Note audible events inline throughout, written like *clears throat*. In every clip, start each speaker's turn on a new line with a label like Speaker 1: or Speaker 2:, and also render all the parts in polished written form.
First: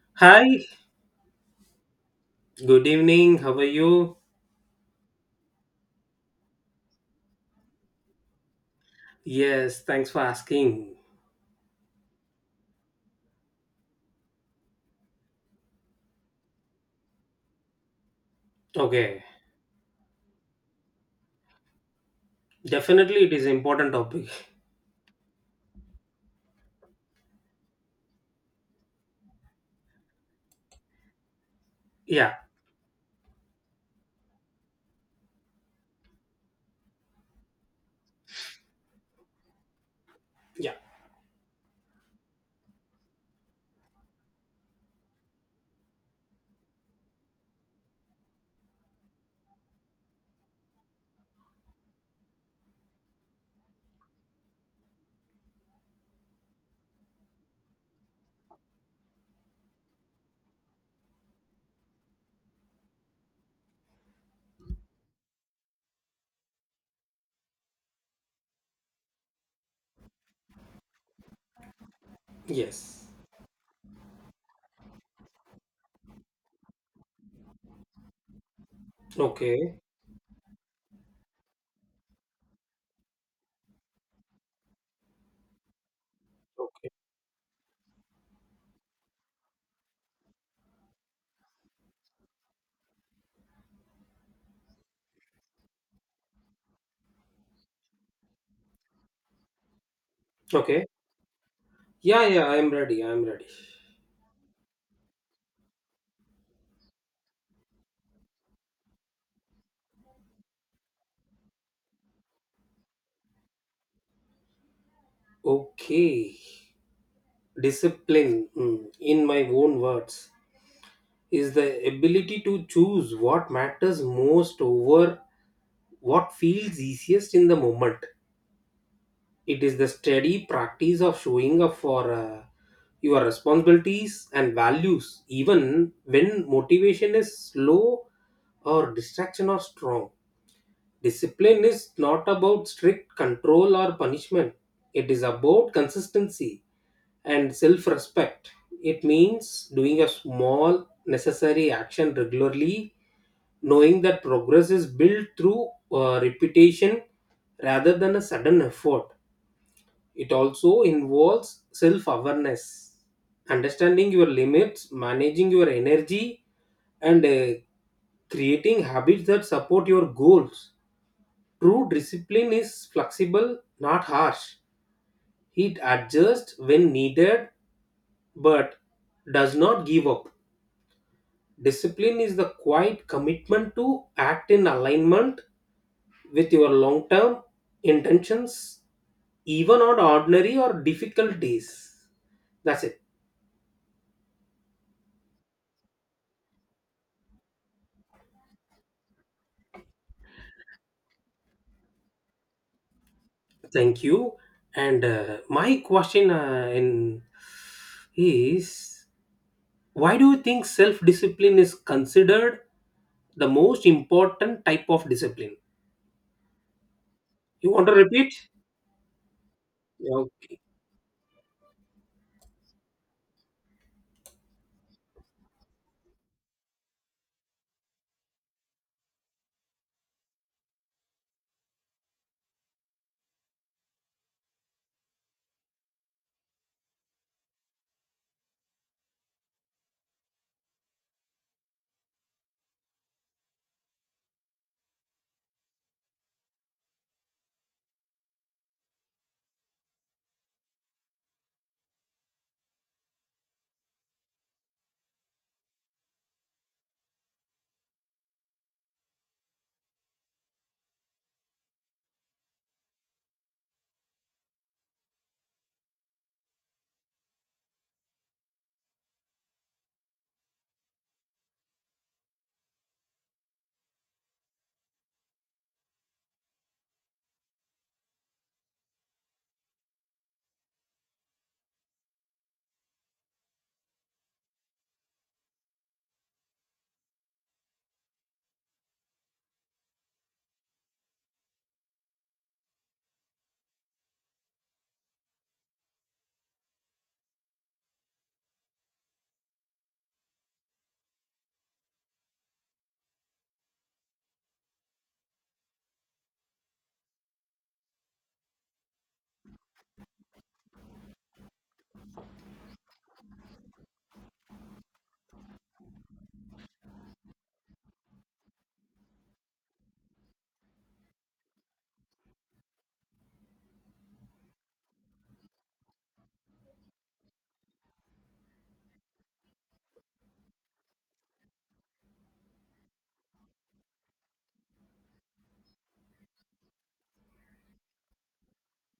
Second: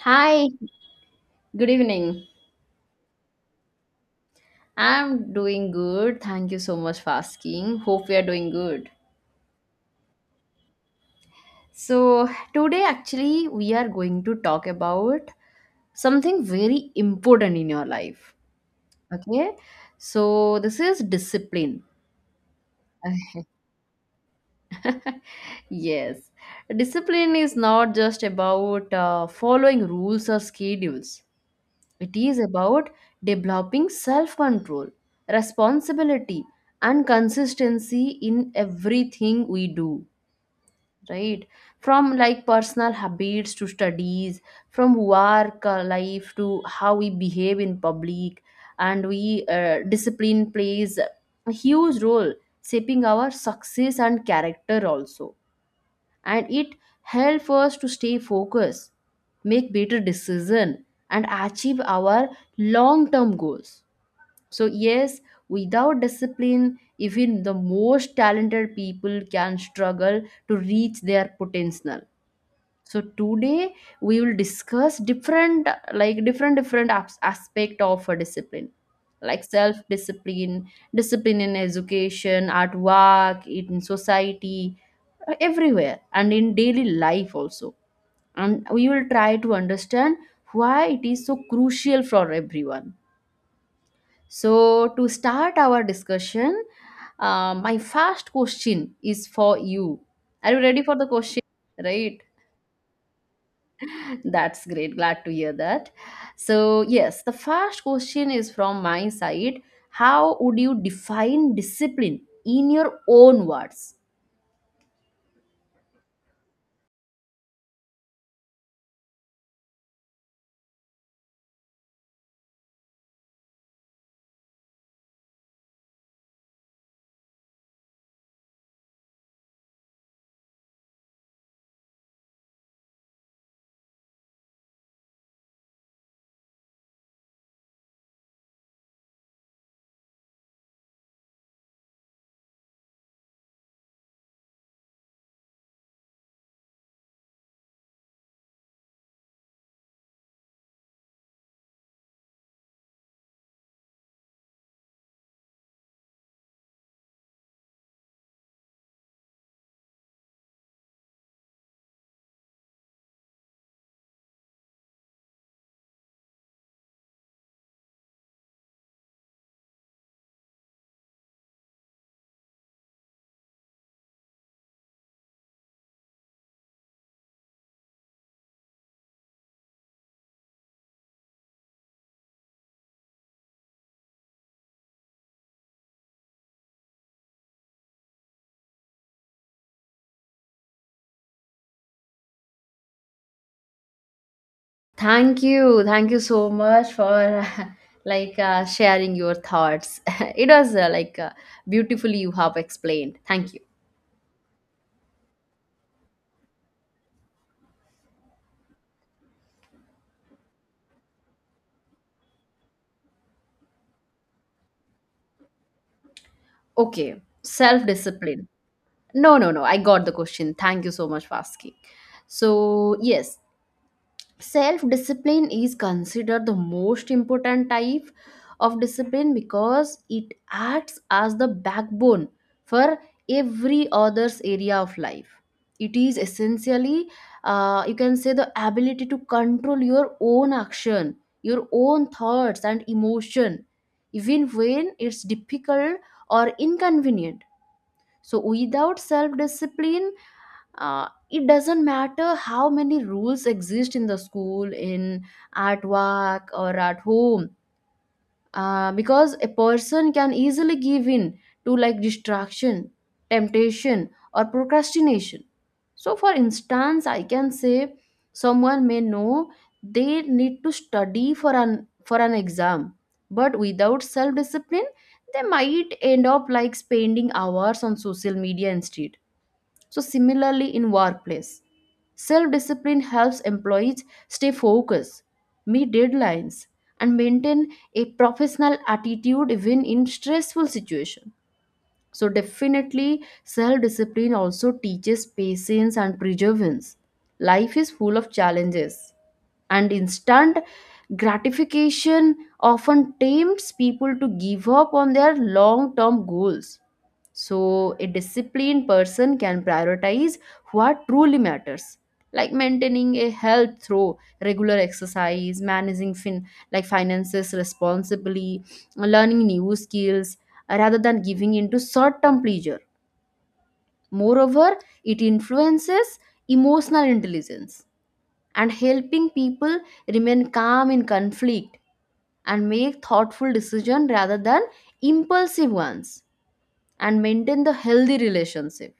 Speaker 1: Hi,
Speaker 2: Hi,
Speaker 1: good evening.
Speaker 2: good evening. How are you?
Speaker 1: I'm doing good. Thank you so much for asking. Hope we are doing good.
Speaker 2: Yes, thanks for asking.
Speaker 1: So, today actually, we are going to talk about something very important in your life.
Speaker 2: Okay,
Speaker 1: Okay? So, this is discipline.
Speaker 2: definitely it is
Speaker 1: *laughs*
Speaker 2: important topic.
Speaker 1: Yes. Discipline is not just about following rules or schedules. It
Speaker 2: Yeah,
Speaker 1: is about developing self control, responsibility, and consistency in everything we do,
Speaker 2: yeah,
Speaker 1: right? From like personal habits to studies, from work life to how we behave in public, and we discipline plays a huge role shaping our success and character also, and it helps us to stay focused, make better decisions, and achieve our long-term goals. So yes, without discipline, even the most talented people can struggle to reach their potential. So
Speaker 2: yes.
Speaker 1: today we will discuss different, like different aspect of a discipline, like
Speaker 2: Okay,
Speaker 1: self discipline, discipline in education, at work, in society, everywhere, and in daily
Speaker 2: okay,
Speaker 1: life also. And we will try to understand why it is so crucial for everyone. So to start our discussion, my first question is for you. Are you ready
Speaker 2: okay.
Speaker 1: for the question, right?
Speaker 2: Yeah, yeah, I'm ready. I'm ready.
Speaker 1: That's great. Glad to hear that. So, yes, the first question is from my side. How would you define discipline in your own words?
Speaker 2: Okay, discipline, mm, in my own words, is the ability to choose what matters most over what feels easiest in the moment. It is the steady practice of showing up for your responsibilities and values, even when motivation is low or distraction are strong. Discipline is not about strict control or punishment, it is about consistency and self respect. It means doing a small, necessary action regularly, knowing that progress is built through repetition rather than a sudden effort. It also involves self awareness, understanding your limits, managing your energy, and creating habits that support your goals. True discipline is flexible, not harsh. It adjusts when needed but does not give up. Discipline is the quiet commitment to act in alignment with your long term intentions, even on ordinary or difficult days. That's it.
Speaker 1: Thank you. Thank you so much for *laughs* like sharing your thoughts. *laughs* It was beautifully you have explained. Thank you.
Speaker 2: Thank you. And my question in is why do you think self-discipline is considered the most important type of discipline?
Speaker 1: Okay,
Speaker 2: You want
Speaker 1: self
Speaker 2: to repeat?
Speaker 1: discipline. No, no, no. I got the
Speaker 2: Yeah,
Speaker 1: question.
Speaker 2: okay.
Speaker 1: Thank you so much for asking. So, yes, self discipline is considered the most important type of discipline because it acts as the backbone for every other's area of life. It is essentially, you can say, the ability to control your own action, your own thoughts and emotion, even when it's difficult or inconvenient. So without self discipline, it doesn't matter how many rules exist in the school, in at work, or at home, because a person can easily give in to like distraction, temptation, or procrastination. So for instance, I can say someone may know they need to study for an exam, but without self discipline they might end up like spending hours on social media instead. So similarly, in workplace, self discipline helps employees stay focused, meet deadlines, and maintain a professional attitude even in stressful situations. So, definitely, self discipline also teaches patience and perseverance. Life is full of challenges, and instant gratification often tempts people to give up on their long term goals. So, a disciplined person can prioritize what truly matters, like maintaining a health through regular exercise, managing like finances responsibly, learning new skills, rather than giving into short-term pleasure. Moreover, it influences emotional intelligence and helping people remain calm in conflict and make thoughtful decisions rather than impulsive ones, and maintain the healthy relationship.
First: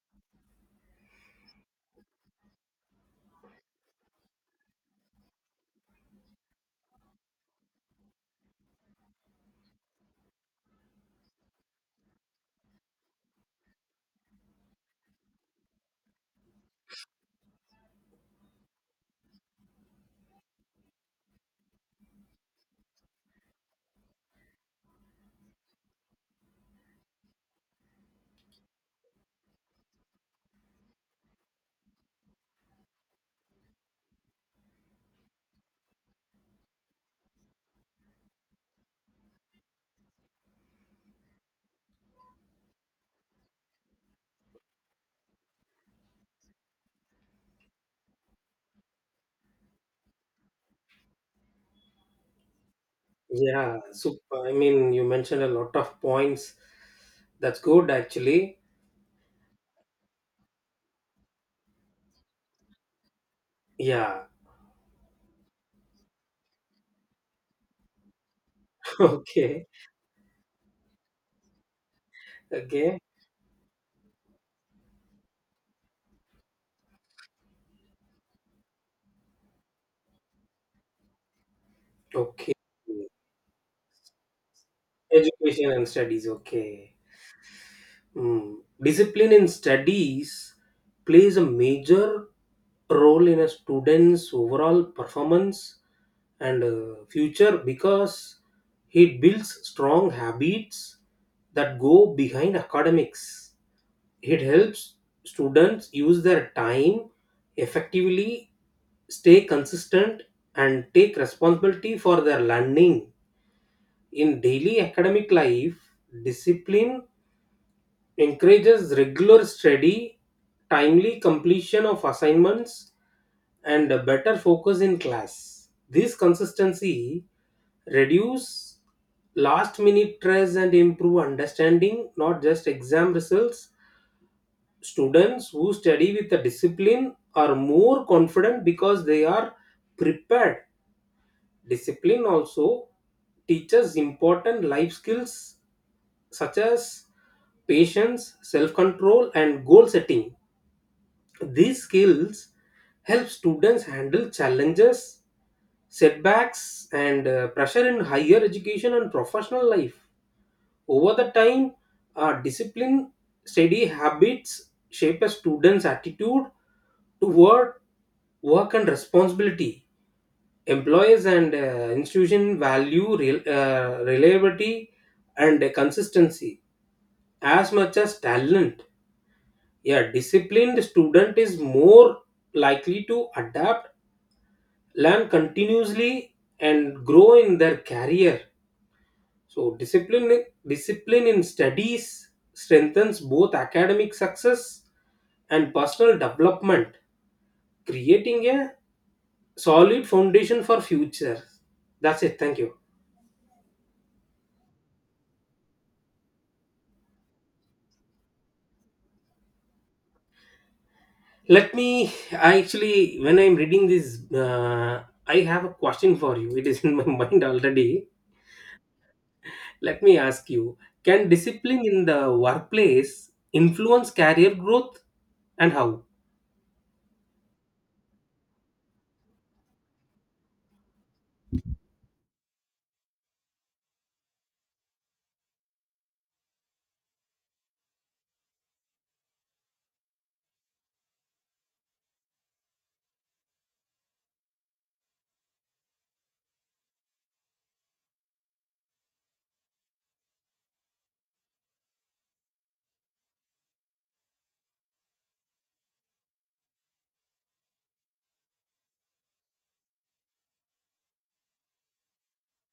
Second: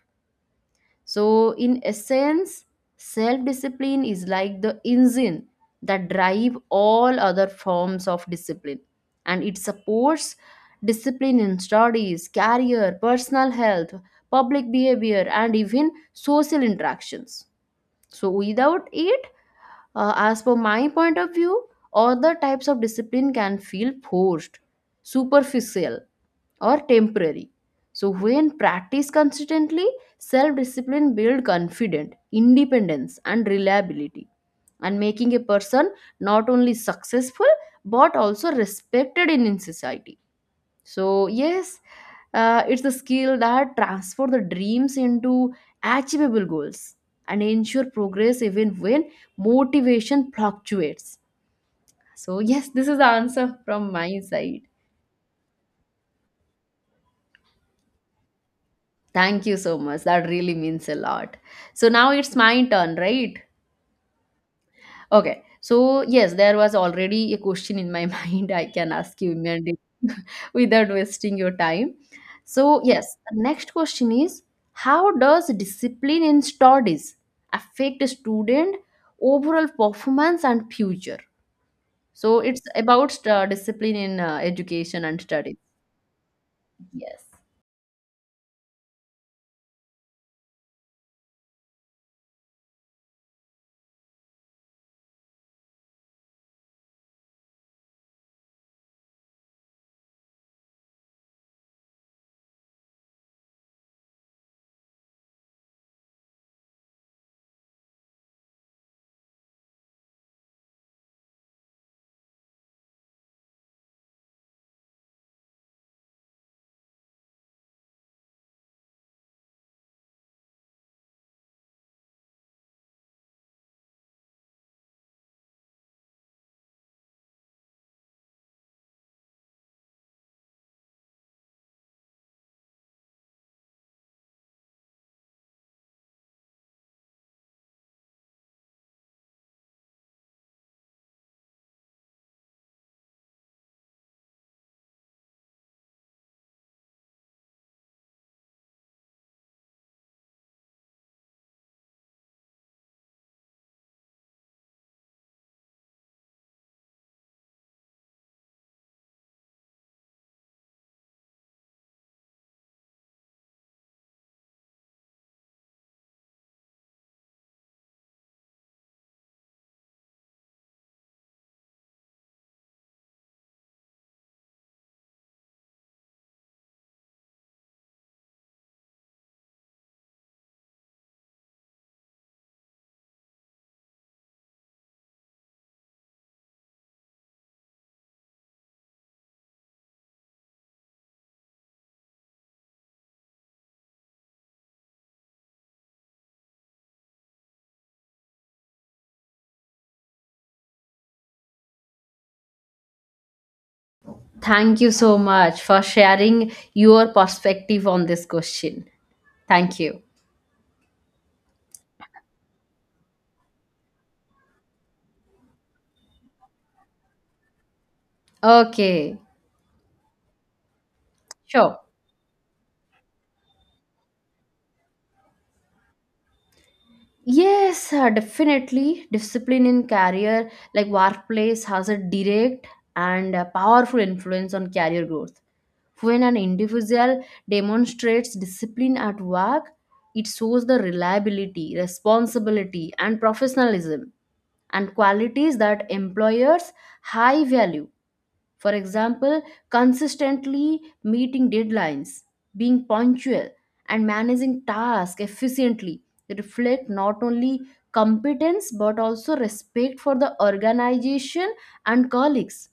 Speaker 1: So, in essence, self discipline is like the engine that drive all other forms of discipline, and it supports discipline in studies, career, personal health, public behavior, and even social interactions. So, without it, as per my point of view, other types of discipline can feel forced, superficial, or temporary. So when practiced consistently, self-discipline build confidence, independence, and reliability, and making a person not only successful but also respected in society. So yes, it's the skill that transfer the dreams into achievable goals and ensure progress even when motivation fluctuates. So yes, this is the answer
Speaker 2: Yeah.
Speaker 1: from
Speaker 2: So
Speaker 1: my
Speaker 2: I
Speaker 1: side.
Speaker 2: mean, you mentioned a lot of points. That's good, actually.
Speaker 1: Thank you so much. That really means a lot. So now it's my turn, right?
Speaker 2: Yeah.
Speaker 1: Okay. So yes, there was already a question in my *laughs* mind. I can
Speaker 2: *laughs*
Speaker 1: ask you
Speaker 2: Okay.
Speaker 1: immediately *laughs* without wasting your time. So
Speaker 2: Okay.
Speaker 1: yes, the next question is, how does discipline in studies affect a student overall performance and future? So
Speaker 2: Okay.
Speaker 1: it's about discipline in education and studies.
Speaker 2: Education and studies. Okay.
Speaker 1: Yes.
Speaker 2: Hmm. Discipline in studies plays a major role in a student's overall performance and future, because it builds strong habits that go behind academics. It helps students use their time effectively, stay consistent, and take responsibility for their learning. In daily academic life, discipline encourages regular study, timely completion of assignments, and a better focus in class. This consistency reduce last minute stress and improve understanding not just exam results. Students who study with a discipline are more confident because they are prepared. Discipline also teaches important life skills such as patience, self control, and goal setting. These skills help students handle challenges, setbacks, and pressure in higher education and professional life. Over the time, discipline, steady habits shape a student's attitude toward work and responsibility. Employers and institutions value reliability and consistency as much as talent. Yeah, disciplined student is more likely to adapt, learn continuously, and grow in their career. So discipline in studies strengthens both academic success and personal development, creating a solid foundation for future. That's it. Thank you.
Speaker 1: Thank you so much for sharing your perspective on this question. Thank you.
Speaker 2: Let me. I actually, when I'm reading this, I have a question for you. It is in my *laughs* mind already.
Speaker 1: Okay,
Speaker 2: Let me ask you, can
Speaker 1: sure.
Speaker 2: discipline in the workplace influence career growth, and how?
Speaker 1: Yes, definitely. Discipline in career, like workplace, has a direct and powerful influence on career growth. When an individual demonstrates discipline at work, it shows the reliability, responsibility, and professionalism, and qualities that employers high value. For example, consistently meeting deadlines, being punctual, and managing tasks efficiently reflect not only competence but also respect for the organization and colleagues.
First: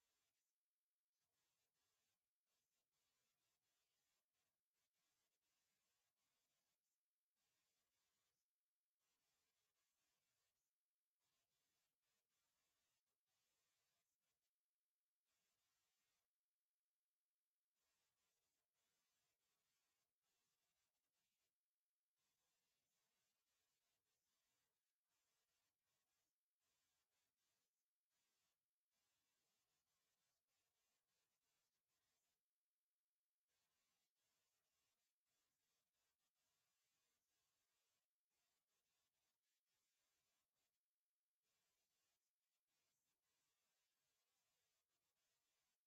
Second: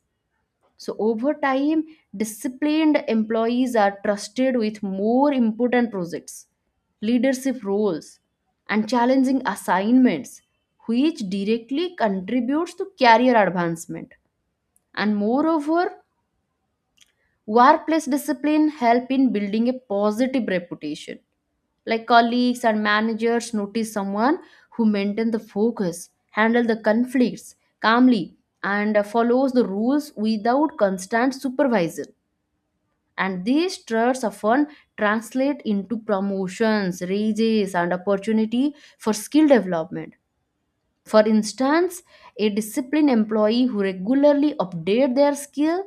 Speaker 1: So, over time, disciplined employees are trusted with more important projects, leadership roles, and challenging assignments, which directly contributes to career advancement. And moreover, workplace discipline help in building a positive reputation. Like colleagues and managers notice someone who maintain the focus, handle the conflicts calmly, and follows the rules without constant supervision. And these traits often translate into promotions, raises, and opportunity for skill development. For instance, a disciplined employee who regularly update their skill,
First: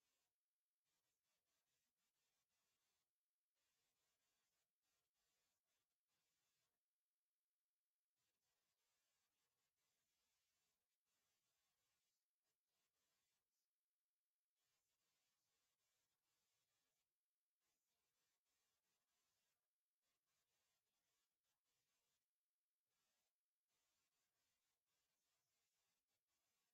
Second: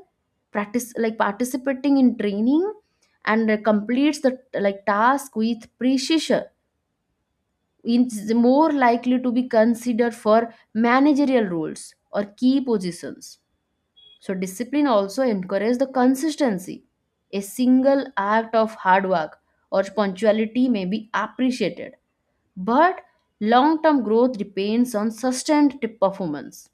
Speaker 1: practice like participating in training, and completes the like task with precision is more likely to be considered for managerial roles or key positions. So discipline also encourages the consistency. A single act of hard work or punctuality may be appreciated, but long-term growth depends on sustained performance.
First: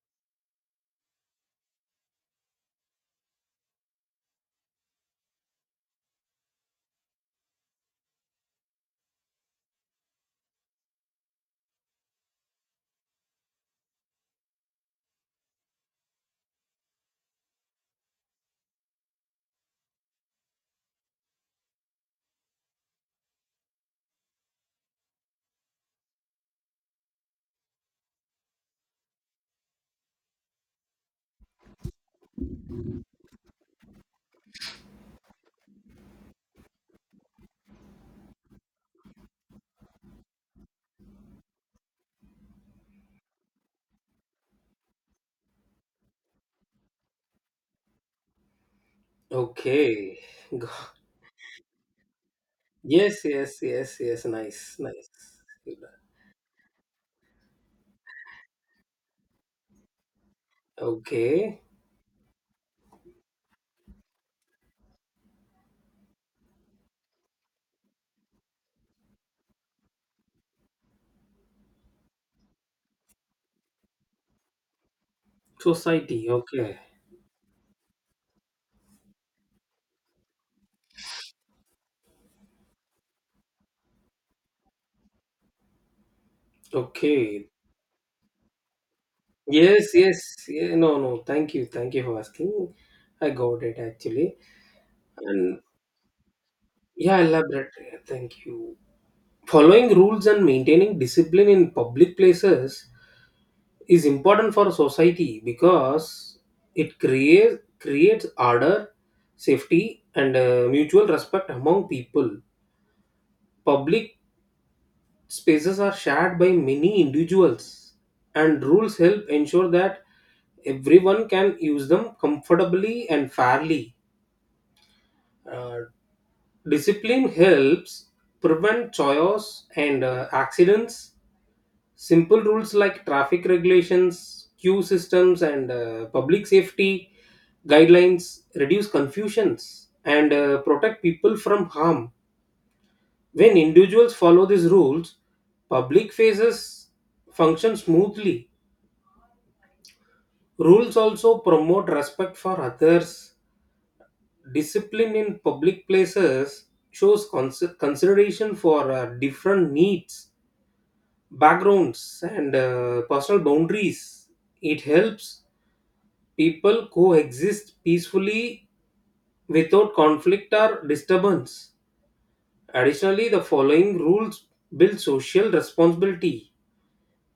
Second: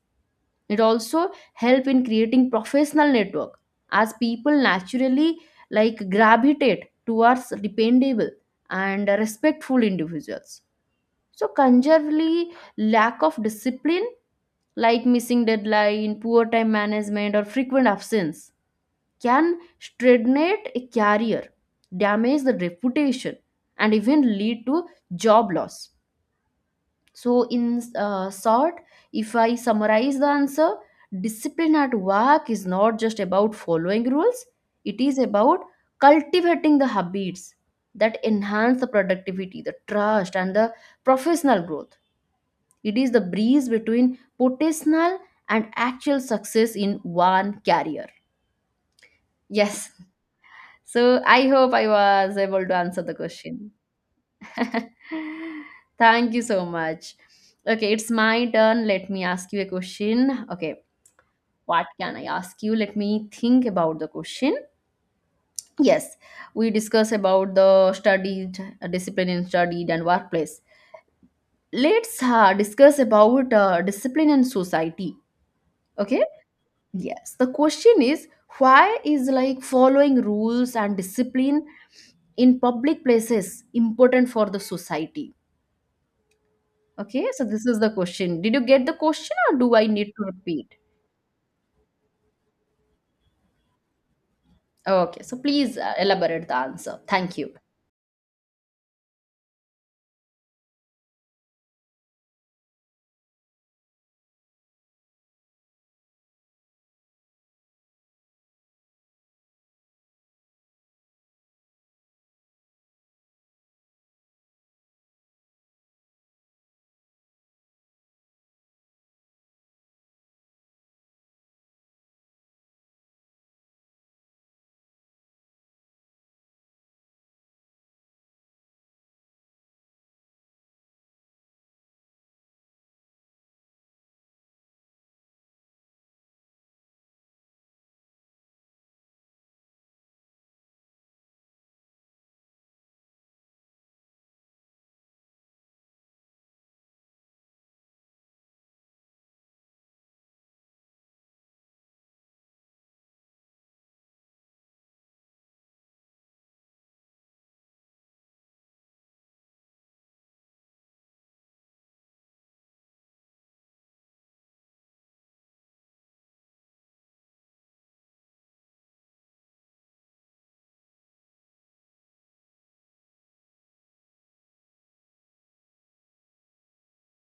Speaker 1: It also help in creating professional network, as people naturally like gravitate towards dependable and respectful individuals. So conjurely, lack of discipline, like missing deadline, poor time management, or frequent absence can stagnate a career, damage the reputation, and even lead to job loss. So, in short, if I summarize the answer, discipline at work is not just about following rules, it is about cultivating the habits that enhance the productivity, the trust, and the professional growth. It is the breeze between potential and actual success in one career. Yes. *laughs*
Speaker 2: Okay. Go-
Speaker 1: So, I hope I was able to answer the
Speaker 2: yes, yes,
Speaker 1: question.
Speaker 2: yes, yes. Nice, nice.
Speaker 1: *laughs* Thank you so much. Okay, it's my turn. Let me ask you a question. Okay,
Speaker 2: Okay.
Speaker 1: what can I ask you? Let me think about the question. Yes, we discuss about the studied discipline in studied and workplace. Let's discuss about discipline and society. Okay.
Speaker 2: Society. Okay.
Speaker 1: Yes. The question is, why is like following rules and discipline in public places important for the society? Okay, so
Speaker 2: Okay.
Speaker 1: this is the question. Did you get the question or do I
Speaker 2: Yes,
Speaker 1: need to
Speaker 2: yes.
Speaker 1: repeat?
Speaker 2: Yeah, no, no. Thank you. Thank you for asking. I got it actually.
Speaker 1: Okay, so
Speaker 2: And
Speaker 1: please elaborate the answer.
Speaker 2: yeah,
Speaker 1: Thank you.
Speaker 2: elaborate. Thank you. Following rules and maintaining discipline in public places is important for society because it creates order, safety, and mutual respect among people. Public spaces are shared by many individuals, and rules help ensure that everyone can use them comfortably and fairly. Uh, Discipline helps prevent chaos and accidents. Simple rules like traffic regulations, queue systems, and public safety guidelines reduce confusions and protect people from harm. When individuals follow these rules, public faces function smoothly. Rules also promote respect for others. Discipline in public places shows consideration for different needs, backgrounds, and personal boundaries. It helps people coexist peacefully without conflict or disturbance. Additionally, the following rules build social responsibility.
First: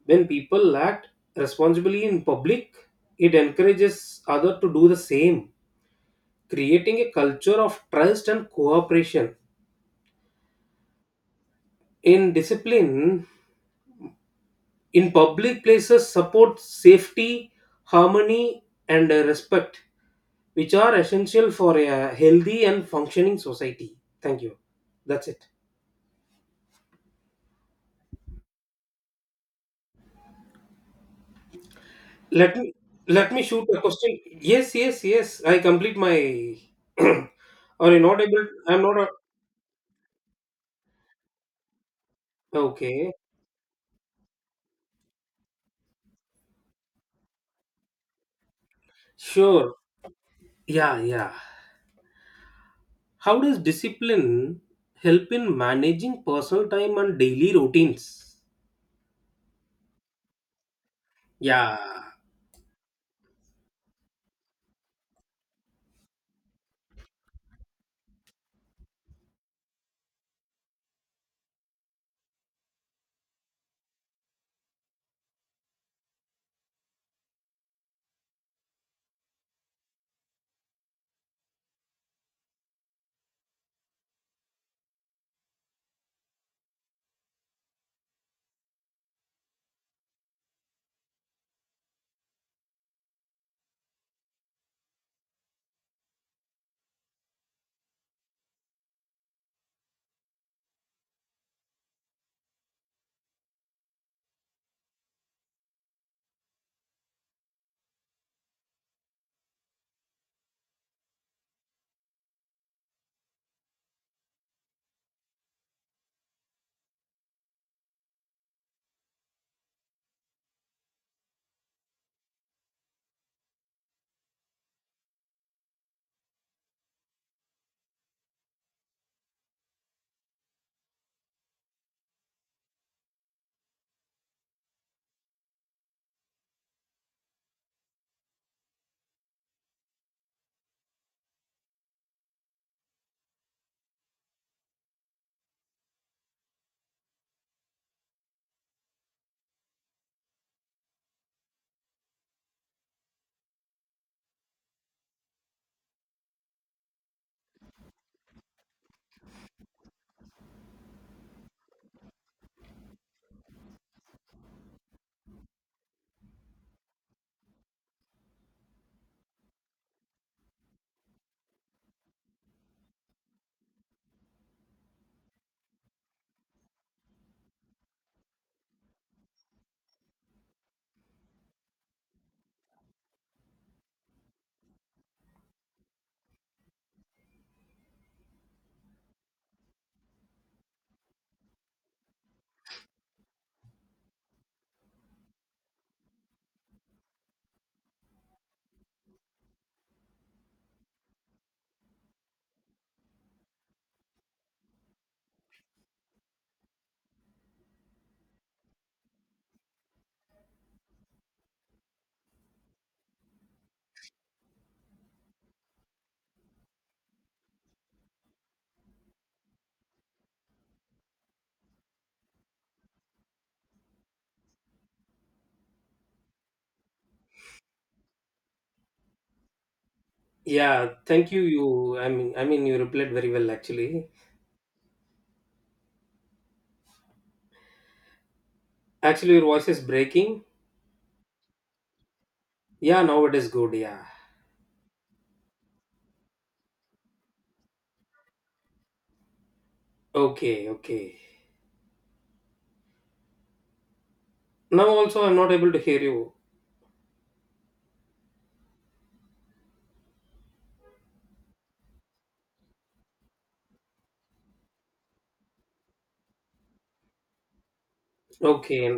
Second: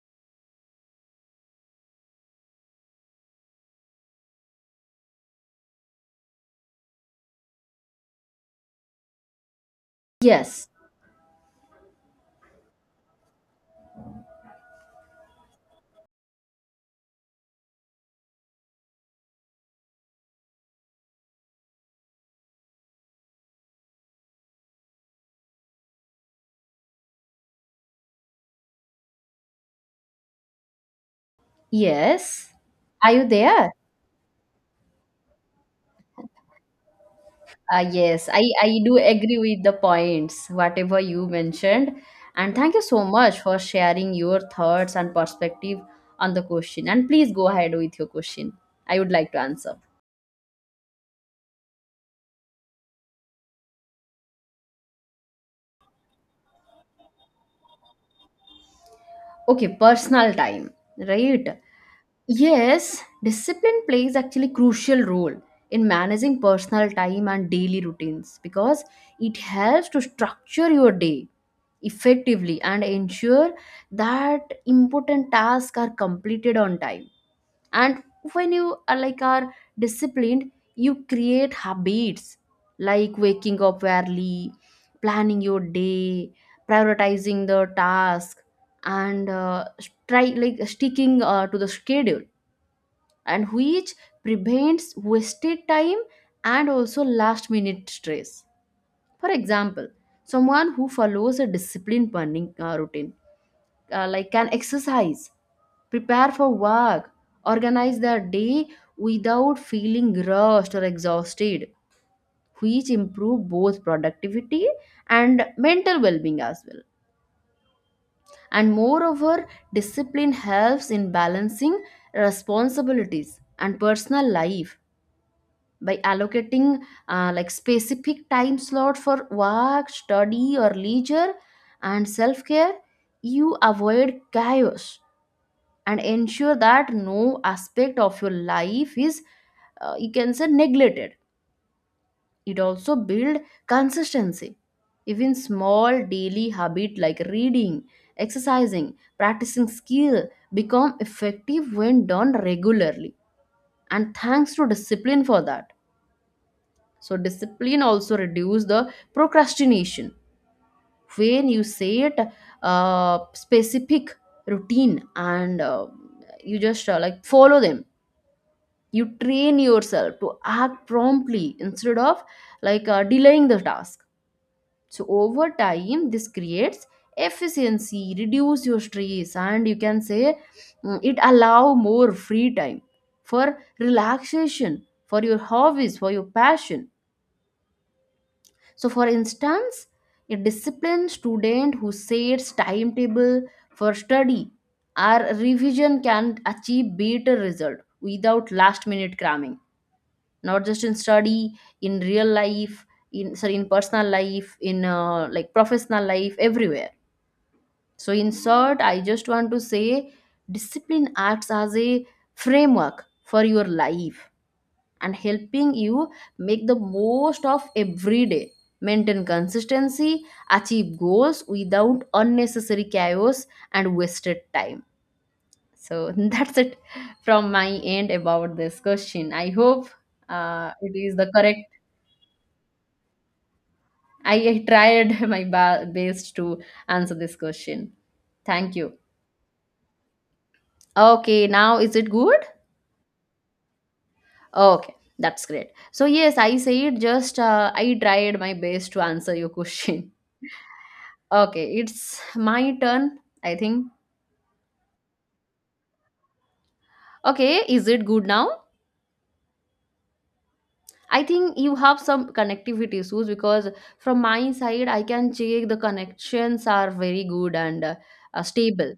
Speaker 2: When people act responsibly in public, it encourages others to do the same, creating a culture of trust and cooperation.
Speaker 1: Yes.
Speaker 2: In discipline, in public places, support safety, harmony, and respect, which are essential for a healthy and functioning society. Thank you. That's it.
Speaker 1: Yes.
Speaker 2: Let me.
Speaker 1: Are you
Speaker 2: Let me shoot
Speaker 1: there?
Speaker 2: a question. Yes, yes, yes, I complete my *clears throat* or
Speaker 1: Yes, I,
Speaker 2: inaudible,
Speaker 1: I
Speaker 2: I'm
Speaker 1: do
Speaker 2: not a,
Speaker 1: agree with the points, whatever you mentioned. And thank you so
Speaker 2: okay,
Speaker 1: much for sharing your thoughts and perspective on the question. And please go ahead with your question. I would like to
Speaker 2: sure.
Speaker 1: answer.
Speaker 2: Yeah, yeah, how does discipline help in managing personal time and daily routines?
Speaker 1: Okay, personal time, right?
Speaker 2: Yeah,
Speaker 1: Yes, discipline plays actually crucial role in managing personal time and daily routines because it helps to structure your day effectively and ensure that important tasks are completed on time. And when you are disciplined, you create habits like waking up early, planning your day, prioritizing the task, and try like sticking to the schedule, and which prevents wasted time and also last minute stress. For example, someone who follows a disciplined morning routine, like can exercise, prepare for work, organize their day without feeling rushed or exhausted, which improve both productivity and mental well-being as well. And moreover, discipline helps in balancing responsibilities and personal life. By allocating like specific time slot for work study or leisure and self-care, you avoid chaos and ensure that no aspect of your life is, you can say, neglected. It also build consistency. Even small daily habit like reading, exercising, practicing skill become effective when done regularly, and thanks to discipline for that. So discipline also reduce the procrastination. When you set a specific routine and you just like follow them, you train yourself to act promptly instead of delaying the task. So over time this creates efficiency, reduce your stress, and you can say, it allow more free time for relaxation, for your hobbies, for your passion. So, for instance, a disciplined student who sets timetable for study or revision can achieve better result without last minute cramming. Not just in study, in real life, in sorry, in personal life, in like professional life, everywhere. So, in short, I just want to say, discipline acts as a framework for your life and helping you make the most of every day. Maintain consistency, achieve goals without unnecessary chaos and wasted time. So *laughs* that's it from my end about this question. I hope
Speaker 2: yeah,
Speaker 1: it is the
Speaker 2: thank you.
Speaker 1: correct.
Speaker 2: I mean, you replied very well, actually.
Speaker 1: I tried *laughs* my best to answer this question. Thank you.
Speaker 2: Actually your voice is breaking.
Speaker 1: Okay, now is it good?
Speaker 2: Yeah, now it is good. Yeah.
Speaker 1: Okay, that's great. So yes, I said just I tried my best to answer your *laughs* question.
Speaker 2: Okay, okay.
Speaker 1: Okay, it's my turn, I think.
Speaker 2: Now also I'm not able to hear you.
Speaker 1: Okay, is it good now? I think you have some connectivity issues because from my side, I can check the connections are very good and
Speaker 2: Okay.
Speaker 1: stable.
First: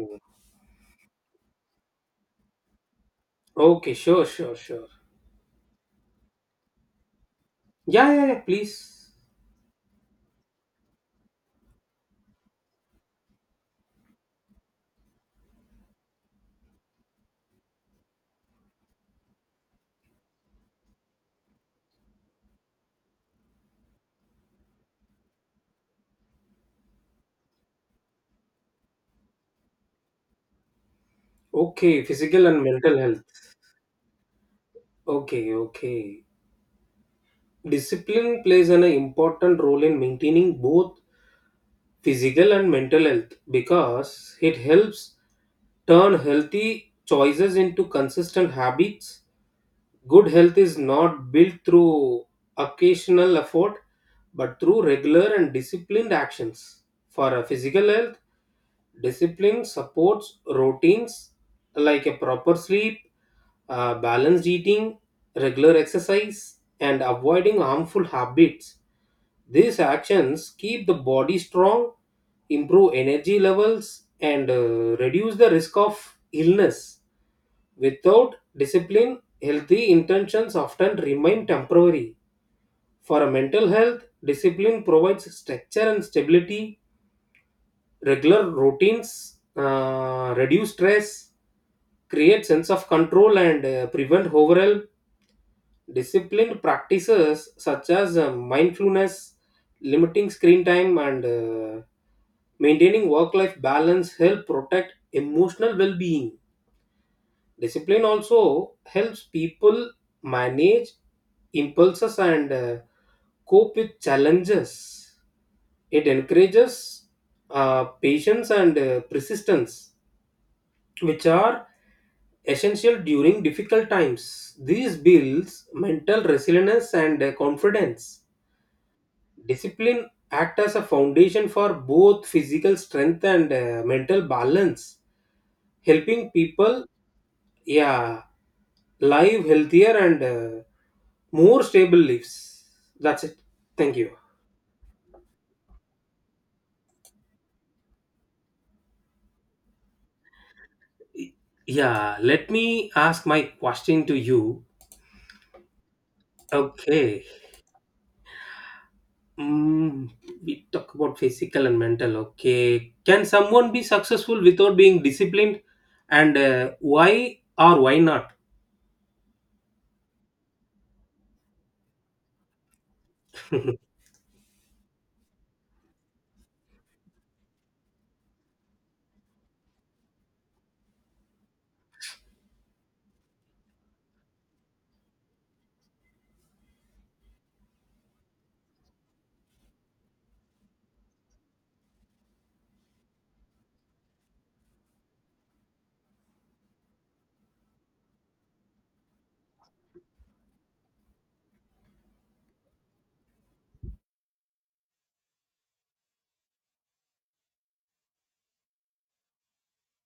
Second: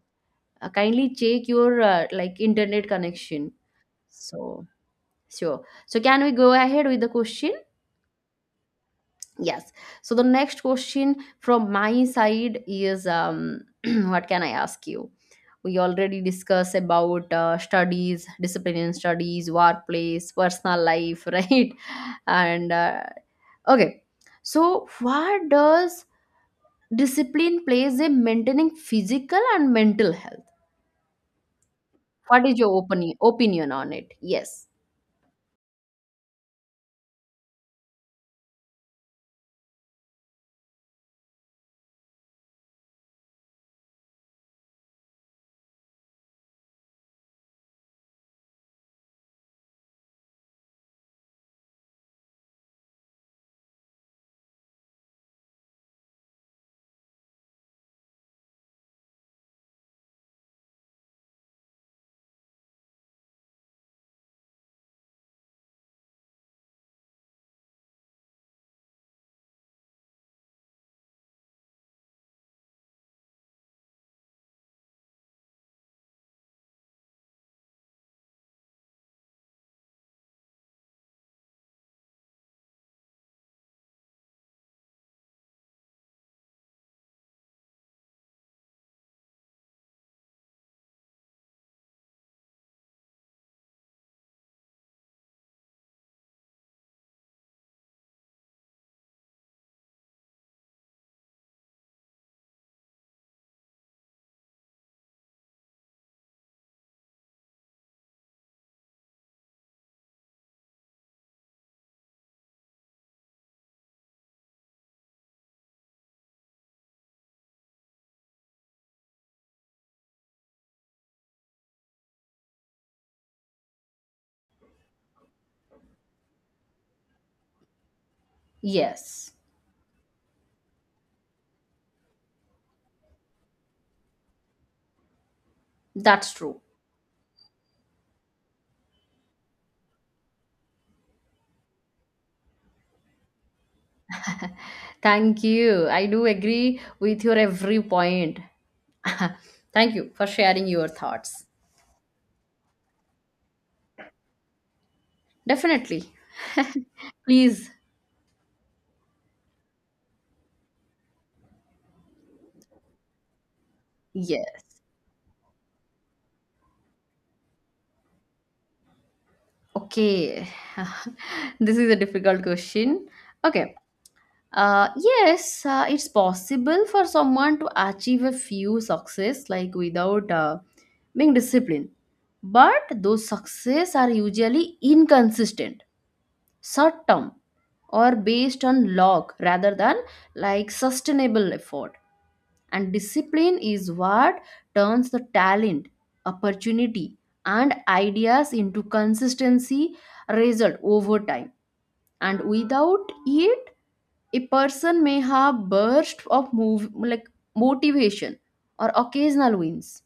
Speaker 1: Kindly check your like internet connection.
Speaker 2: Okay, sure, sure,
Speaker 1: So,
Speaker 2: sure.
Speaker 1: sure. So, can we go ahead with the question?
Speaker 2: Yeah, yeah, yeah, please.
Speaker 1: Yes. So the next question from my side is *clears throat* what can I ask you? We already discussed about studies, discipline in studies, workplace, personal life, *laughs* right? And uh, okay, so what does discipline plays in maintaining physical and mental health?
Speaker 2: Okay, physical
Speaker 1: What is
Speaker 2: and
Speaker 1: your
Speaker 2: mental
Speaker 1: opinion
Speaker 2: health.
Speaker 1: opinion on it? Yes,
Speaker 2: Okay, okay. Discipline plays an important role in maintaining both physical and mental health because it helps turn healthy choices into consistent habits. Good health is not built through occasional effort but through regular and disciplined actions. For a physical health, discipline supports routines like a proper sleep, balanced eating, regular exercise, and avoiding harmful habits. These actions keep the body strong, improve energy levels, and reduce the risk of illness. Without discipline, healthy intentions often remain temporary. For a mental health, discipline provides structure and stability, regular routines, reduce stress, create sense of control and prevent overall. Disciplined practices such as mindfulness, limiting screen time, and maintaining work life balance help protect emotional well being. Discipline also helps people manage impulses and cope with challenges. It encourages patience and persistence, which are essential during difficult times. These builds mental resilience and confidence.
Speaker 1: yes,
Speaker 2: Discipline act as a foundation for both physical strength and mental balance, helping
Speaker 1: that's true.
Speaker 2: people yeah live healthier and more stable lives. That's it. Thank you.
Speaker 1: Thank you. I do agree with your every point. *laughs* Thank you for sharing your thoughts.
Speaker 2: Yeah, let me ask my question to you.
Speaker 1: Definitely.
Speaker 2: Okay.
Speaker 1: Please.
Speaker 2: Mm, we talk about physical and mental. Okay. Can someone be successful
Speaker 1: Yes.
Speaker 2: without being disciplined? And why or why not?
Speaker 1: Okay. *laughs* This is a difficult question. Okay. Yes, it's possible for someone to achieve a few success like without being disciplined. But those success are usually inconsistent, short term, or based on luck rather than like sustainable effort, and discipline is what turns the talent, opportunity, and ideas into consistency result over time. And without it, a person may have bursts of move like motivation or occasional wins,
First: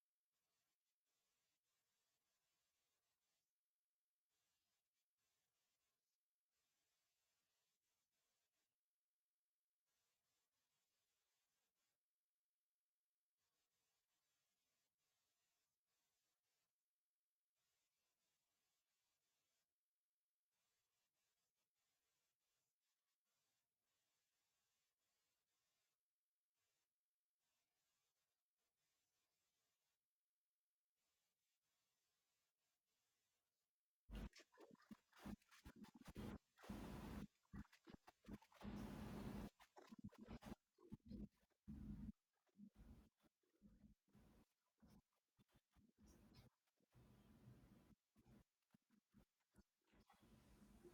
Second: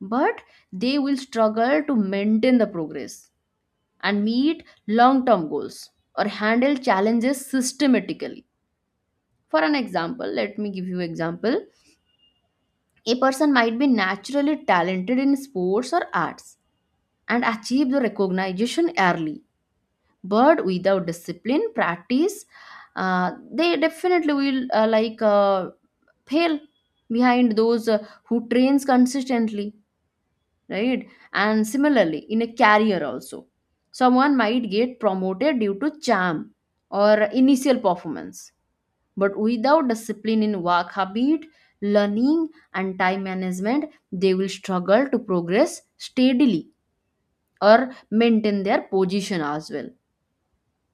Speaker 1: but they will struggle to maintain the progress and meet long term goals or handle challenges systematically. For an example, let me give you example, a person might be naturally talented in sports or arts and achieve the recognition early, but without discipline practice, uh, they definitely will fail behind those who trains consistently, right? And similarly in a career also, someone might get promoted due to charm or initial performance. But without discipline in work habit, learning, and time management, they will struggle to progress steadily or maintain their position as well.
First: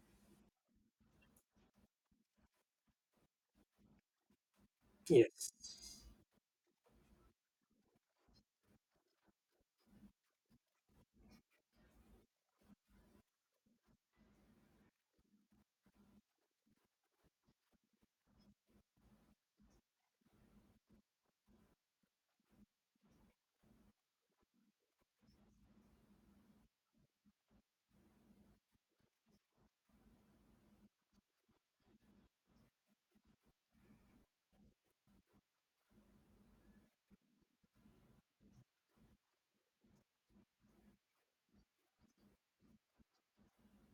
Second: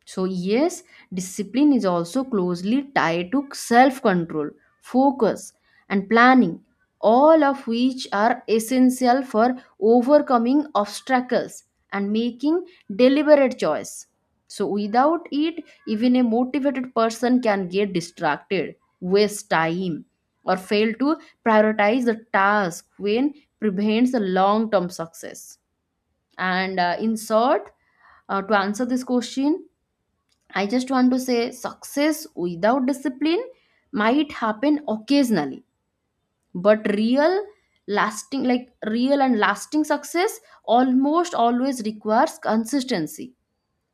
Speaker 1: So, yes, discipline is also closely tied to self control,
Speaker 2: *laughs* Yes.
Speaker 1: focus, and planning, all of which are essential for overcoming obstacles and making deliberate choice. So, without it, even a motivated person can get distracted, waste time, or fail to prioritize the task when prevents the long term success. And In short, to answer this question, I just want to say success without discipline might happen occasionally, but real and lasting success almost always requires consistency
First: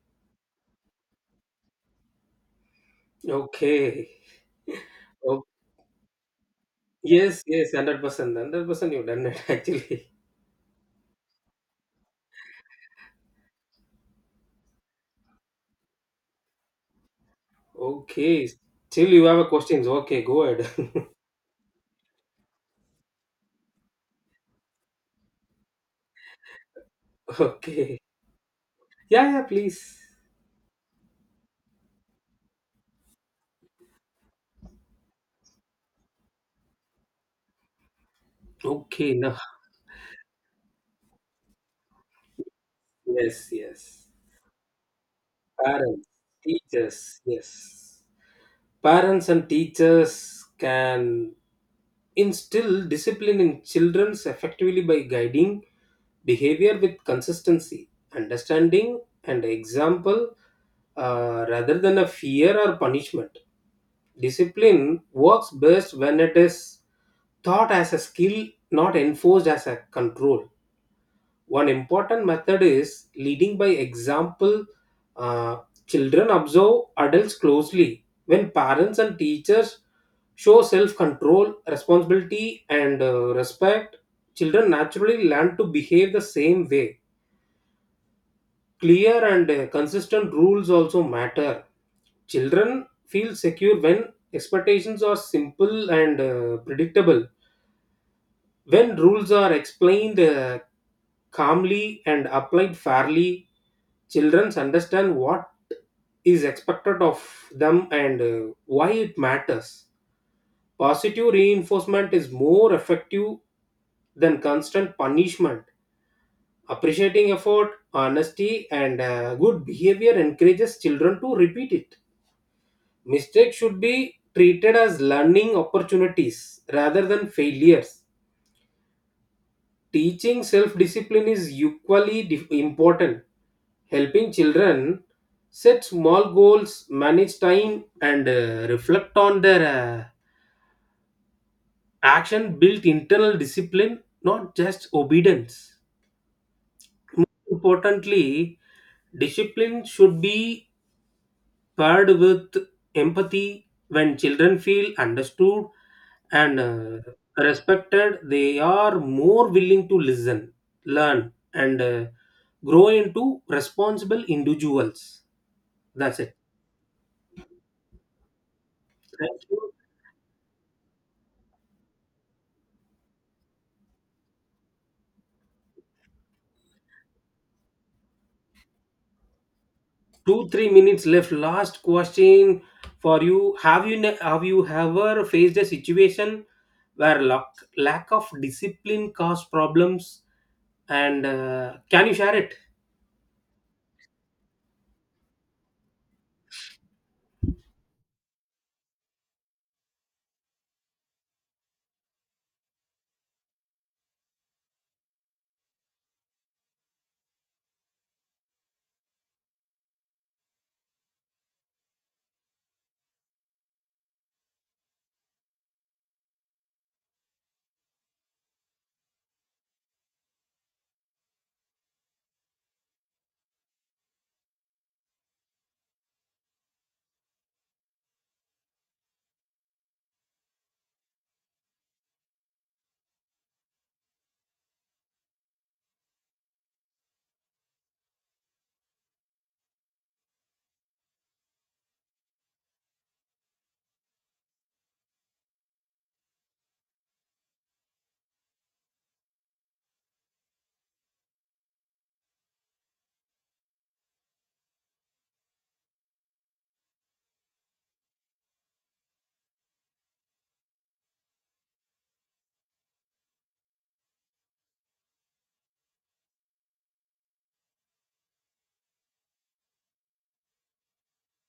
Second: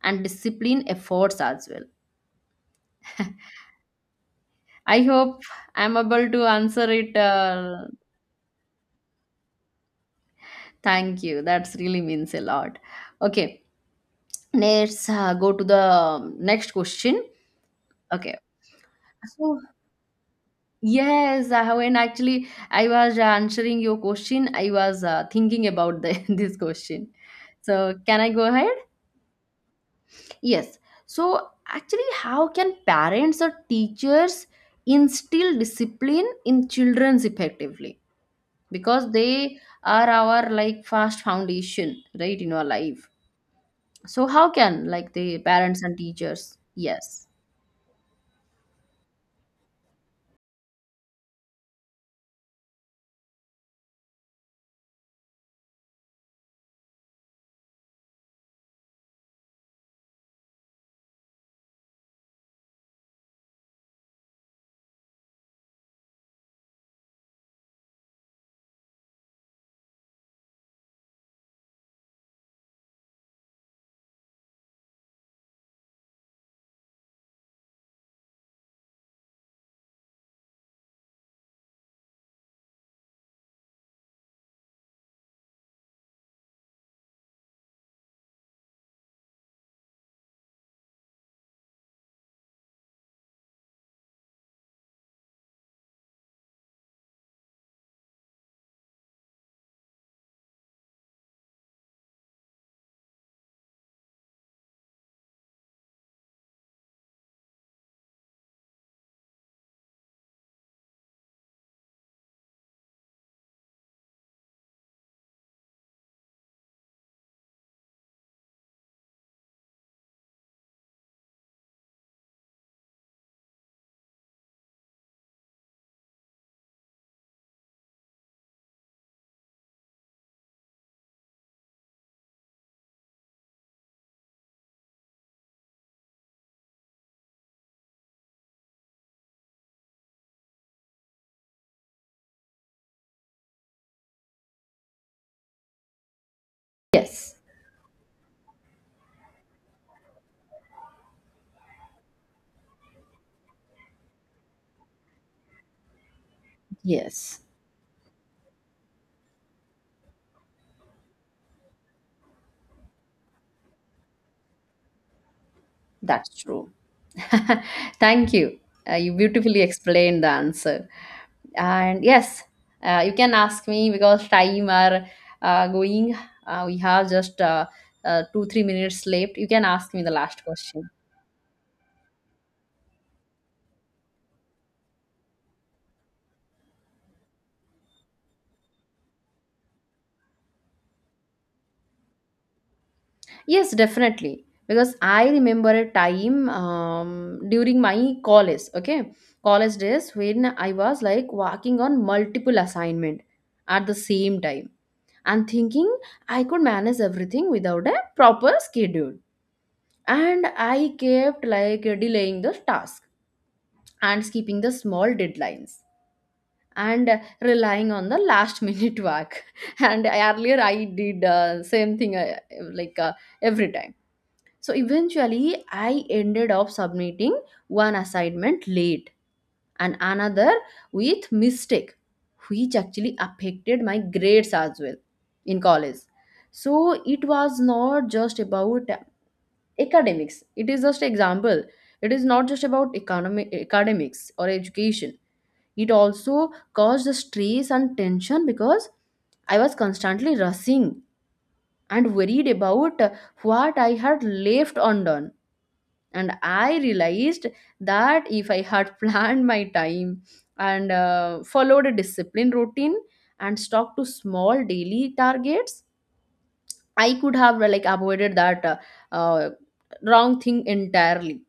Speaker 1: and discipline efforts as well.
Speaker 2: Okay.
Speaker 1: I hope
Speaker 2: Oh,
Speaker 1: I'm able to answer it.
Speaker 2: yes, yes, 100%. 100% you've done it *laughs* actually.
Speaker 1: Thank you. That's really means a lot. Okay, let's go to the next question. Okay,
Speaker 2: Okay. Still, you have a
Speaker 1: so
Speaker 2: questions. Okay, go ahead. *laughs*
Speaker 1: yes, when actually I was answering your question, I was thinking about *laughs* this question. So,
Speaker 2: Okay.
Speaker 1: can I go ahead?
Speaker 2: Yeah, yeah, please.
Speaker 1: Yes. So, actually, how can parents or teachers instill discipline in children's effectively? Because
Speaker 2: Okay, no.
Speaker 1: they are our like first foundation, right, in our life.
Speaker 2: Yes, yes.
Speaker 1: So, how can like the parents and
Speaker 2: Parents,
Speaker 1: teachers?
Speaker 2: teachers,
Speaker 1: Yes.
Speaker 2: yes. Parents and teachers can instill discipline in children effectively by guiding behavior with consistency, understanding, and example, rather than a fear or punishment. Discipline works best when it is taught as a skill, not enforced as a control. One important method is leading by example. Uh, Children observe adults closely. When parents and teachers show self control, responsibility, and respect, children naturally learn to behave the same way. Clear and consistent rules also matter. Children feel secure when expectations are simple and predictable, when rules are explained calmly and applied fairly. Children understand what is expected of them and why it matters. Positive reinforcement is more effective than constant punishment. Appreciating effort, honesty, and good behavior encourages children to repeat it. Mistakes should be treated as learning opportunities rather than failures. Teaching self discipline is equally important. Helping children set small goals, manage time, and reflect on their action built internal discipline, not just obedience. More
Speaker 1: Yes.
Speaker 2: importantly, discipline should be paired with empathy. When children feel understood and
Speaker 1: Yes.
Speaker 2: respected, they are more willing to listen, learn, and grow into responsible individuals. That's
Speaker 1: That's
Speaker 2: it.
Speaker 1: true. *laughs* Thank you. You
Speaker 2: Thank
Speaker 1: beautifully
Speaker 2: you.
Speaker 1: explained the answer. And yes, you can ask me because time are going. We have just 2 or 3 minutes left. You can ask me the last
Speaker 2: Two, three
Speaker 1: question.
Speaker 2: minutes left. Last question for you. Have you have you ever faced a situation where lack of discipline caused problems? And can you share it?
Speaker 1: Yes, definitely. Because I remember a time during my college, okay, college days when I was like working on multiple assignment at the same time and thinking I could manage everything without a proper schedule. And I kept like delaying the task and skipping the small deadlines and relying on the last minute work. *laughs* And earlier I did same thing like uh, every time. So eventually I ended up submitting one assignment late and another with mistake, which actually affected my grades as well in college. So it was not just about academics, it is just example, it is not just about economic academics or education, it also caused the stress and tension because I was constantly rushing and worried about what I had left undone. And I realized that if I had *laughs* planned my time and followed a disciplined routine and stuck to small daily targets, I could have avoided that uh, wrong thing entirely.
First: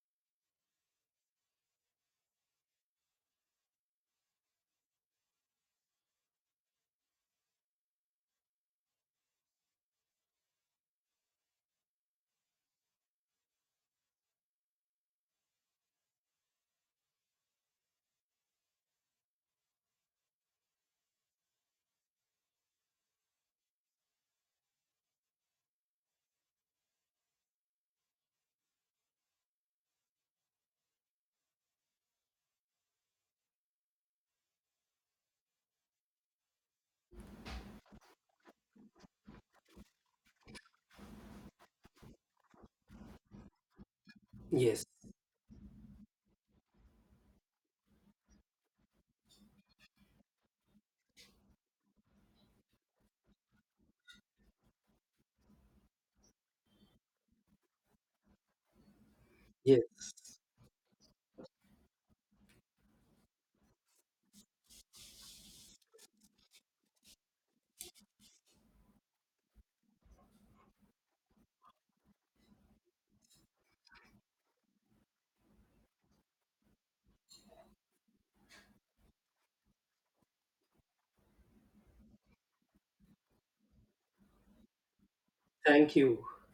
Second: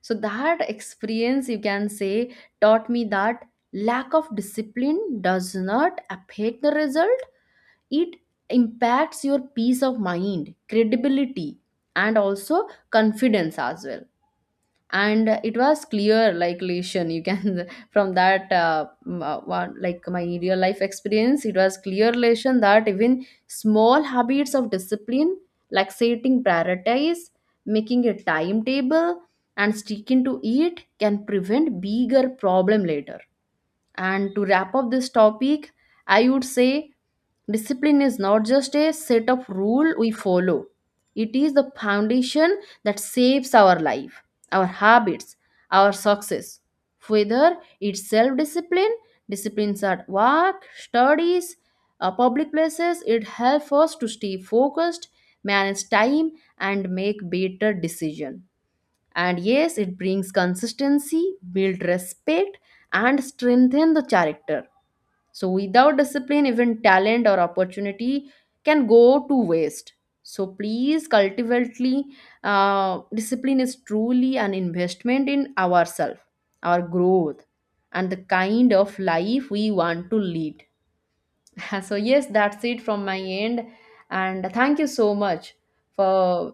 Speaker 1: So that experience, you can say, taught me that lack of discipline does not affect the result. It impacts your peace of mind, credibility, and also confidence as well. And it was clear like lesson, you can *laughs* from that one like my real life experience, it was clear lesson that even small habits of discipline like setting priorities, making a timetable, and sticking to it can prevent bigger problem later. And to wrap up this topic, I would say discipline is not just a set of rule we follow. It is the foundation that shapes our life, our
Speaker 2: Yes.
Speaker 1: habits, our success. Whether it's self-discipline, disciplines at work, studies, public places, it helps us to stay focused, manage time, and make better decisions. And yes, it brings
Speaker 2: Yes.
Speaker 1: consistency, build respect, and strengthen the character. So without discipline, even talent or opportunity can go to waste. So please cultivately, discipline is truly an investment in ourselves, our growth, and the kind of life we want to lead. *laughs* So, yes, that's it from my end. And thank you so much
Speaker 2: Thank you.
Speaker 1: for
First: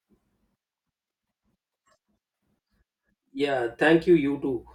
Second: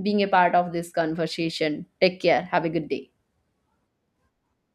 Speaker 1: being a part of this conversation. Take care. Have a good day.
Speaker 2: Yeah, thank you, you too.